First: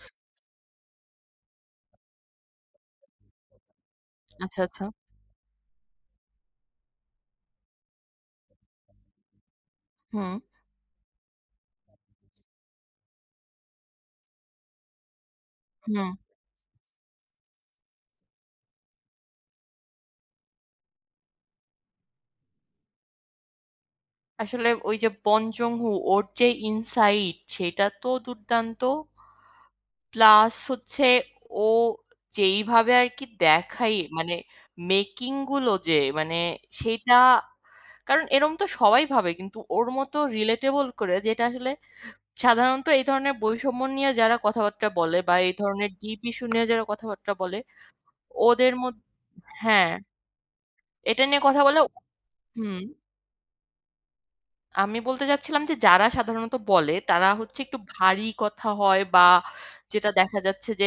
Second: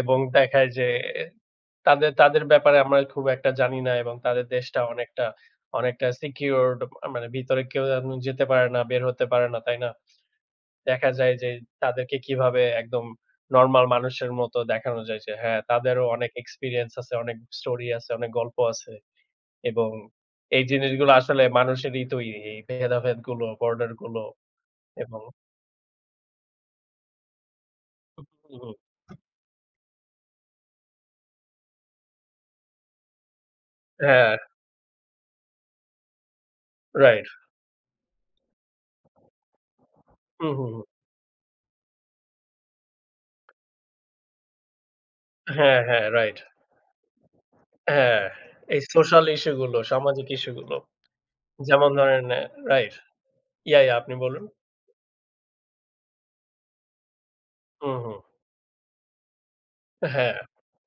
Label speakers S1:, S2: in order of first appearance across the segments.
S1: এবং দেখায় যে তাদের, তাদের ব্যাপারে আমরা খুব একটা জানি না এবং তাদের
S2: আচ্ছা,
S1: দেশটা
S2: আচ্ছা।
S1: অনেকটা, অনেকটা সিকিউরড, মানে ভিতরে কেউ যেন যেতে পারে না, বের হতে পারে না, তাই না?
S2: হুম।
S1: দেখা যায় যে, তাদেরকে কিভাবে একদম নরমাল মানুষের মতো দেখানো যায় যে, হ্যাঁ, তাদেরও
S2: হুম।
S1: অনেক, এক্সপিরিয়েন্স আছে, অনেক স্টোরি আছে, অনেক গল্প আছে এবং এই জিনিসগুলো আসলে মানুষেরই তৈরি। এই ভেদাভেদগুলো, বর্ডারগুলো
S2: আসলে ওই যে,
S1: এবং
S2: বন জংহু, ওর যে, ইনসাইড, সেটা তো
S1: হু, হু, হু।
S2: দুর্দান্ত। প্লাস হচ্ছে, ও যেইভাবে আর কি দেখায়, মানে
S1: হ্যাঁ।
S2: ম্যেকিং গুলো, যে মানে, সেইটা,
S1: রাইট।
S2: কারণ এরকম তো সবাই ভাবে, কিন্তু ওর মতো
S1: হু, হু, হু।
S2: রিলেটেবল করে, যেটা আসলে সাধারণত এই ধরনের বৈষম্য নিয়ে, যারা কথাবার্তা বলে বা এই
S1: হ্যাঁ,
S2: ধরনের
S1: হ্যাঁ,
S2: ডিপ
S1: রাইট।
S2: ইসু নিয়ে যারা কথাবার্তা বলে
S1: হ্যাঁ,
S2: ওদের
S1: এই
S2: মধ্য
S1: সোস্যাল ইসু গুলো,
S2: হ্যাঁ,
S1: সামাজিক ইসু গুলো।
S2: এটা নিয়ে কথা বলা
S1: যেমন ধরেন,
S2: হুম।
S1: রাইট। ইয়া ইয়া আপনি বলুন।
S2: আমি বলতে চাচ্ছিলাম যে, যারা সাধারণত বলে তারা হচ্ছে, একটু
S1: হুম, হুম।
S2: ভারী কথা হয় বা যেটা দেখা
S1: হ্যাঁ।
S2: যাচ্ছে যে,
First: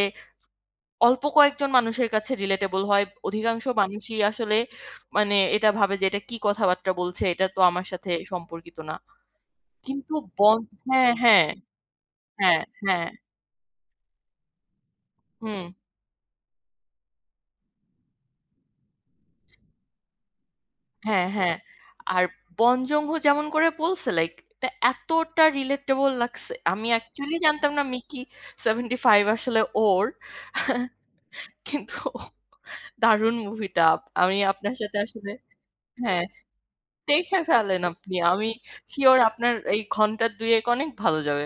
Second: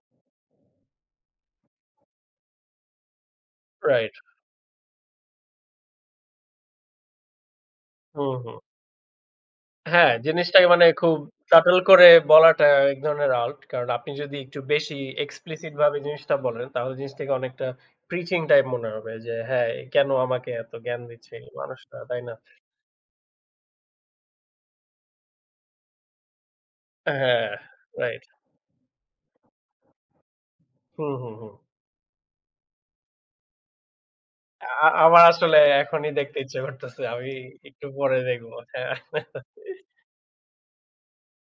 S2: অল্প কয়েকজন মানুষের কাছে রিলেটেবল হয়। অধিকাংশ
S1: রাইট।
S2: মানুষই আসলে মানে এটা ভাবে যে, এটা কি কথাবার্তা বলছে, এটা তো আমার সাথে
S1: হু, হু।
S2: সম্পর্কিত না।
S1: হ্যাঁ,
S2: কিন্তু বন
S1: জিনিসটাকে মানে
S2: হ্যাঁ,
S1: খুব
S2: হ্যাঁ।
S1: সাটল করে
S2: হ্যাঁ,
S1: বলাটা, এক
S2: হ্যাঁ।
S1: ধরনের আর্ট। কারণ আপনি যদি একটু বেশি এক্সপ্লিসিট
S2: হুম।
S1: ভাবে জিনিসটা বলেন, তাহলে জিনিসটাকে অনেকটা প্রিচিং টাইপ মনে হবে। যে হ্যাঁ, কেন আমাকে এত জ্ঞান
S2: হ্যাঁ,
S1: দিচ্ছে, এই
S2: হ্যাঁ।
S1: মানুষটা, তাই
S2: আর
S1: না?
S2: বন জংহু, যেমন করে বলছে, লাইক এটা এতটা রিলেটেবল লাগছে। আমি
S1: এ
S2: এ্যাকচুয়েলি
S1: হ্যাঁ,
S2: জানতাম না মিকি
S1: রাইট।
S2: ৭৫ আসলে ওর,
S1: হু, হু, হু।
S2: কিন্তু দারুন মুভিটা। আমি আপনার
S1: আ
S2: সাথে
S1: আমার
S2: আসলে
S1: আসলে এখনই
S2: হ্যাঁ,
S1: দেখতে ইচ্ছা করতেছে। আমি
S2: দেখে ফেলেন
S1: একটু
S2: আপনি।
S1: পরে
S2: আমি
S1: দেখবো, হ্যাঁ।
S2: সিওর আপনার এই ঘন্টা দুয়েক অনেক ভালো যাবে।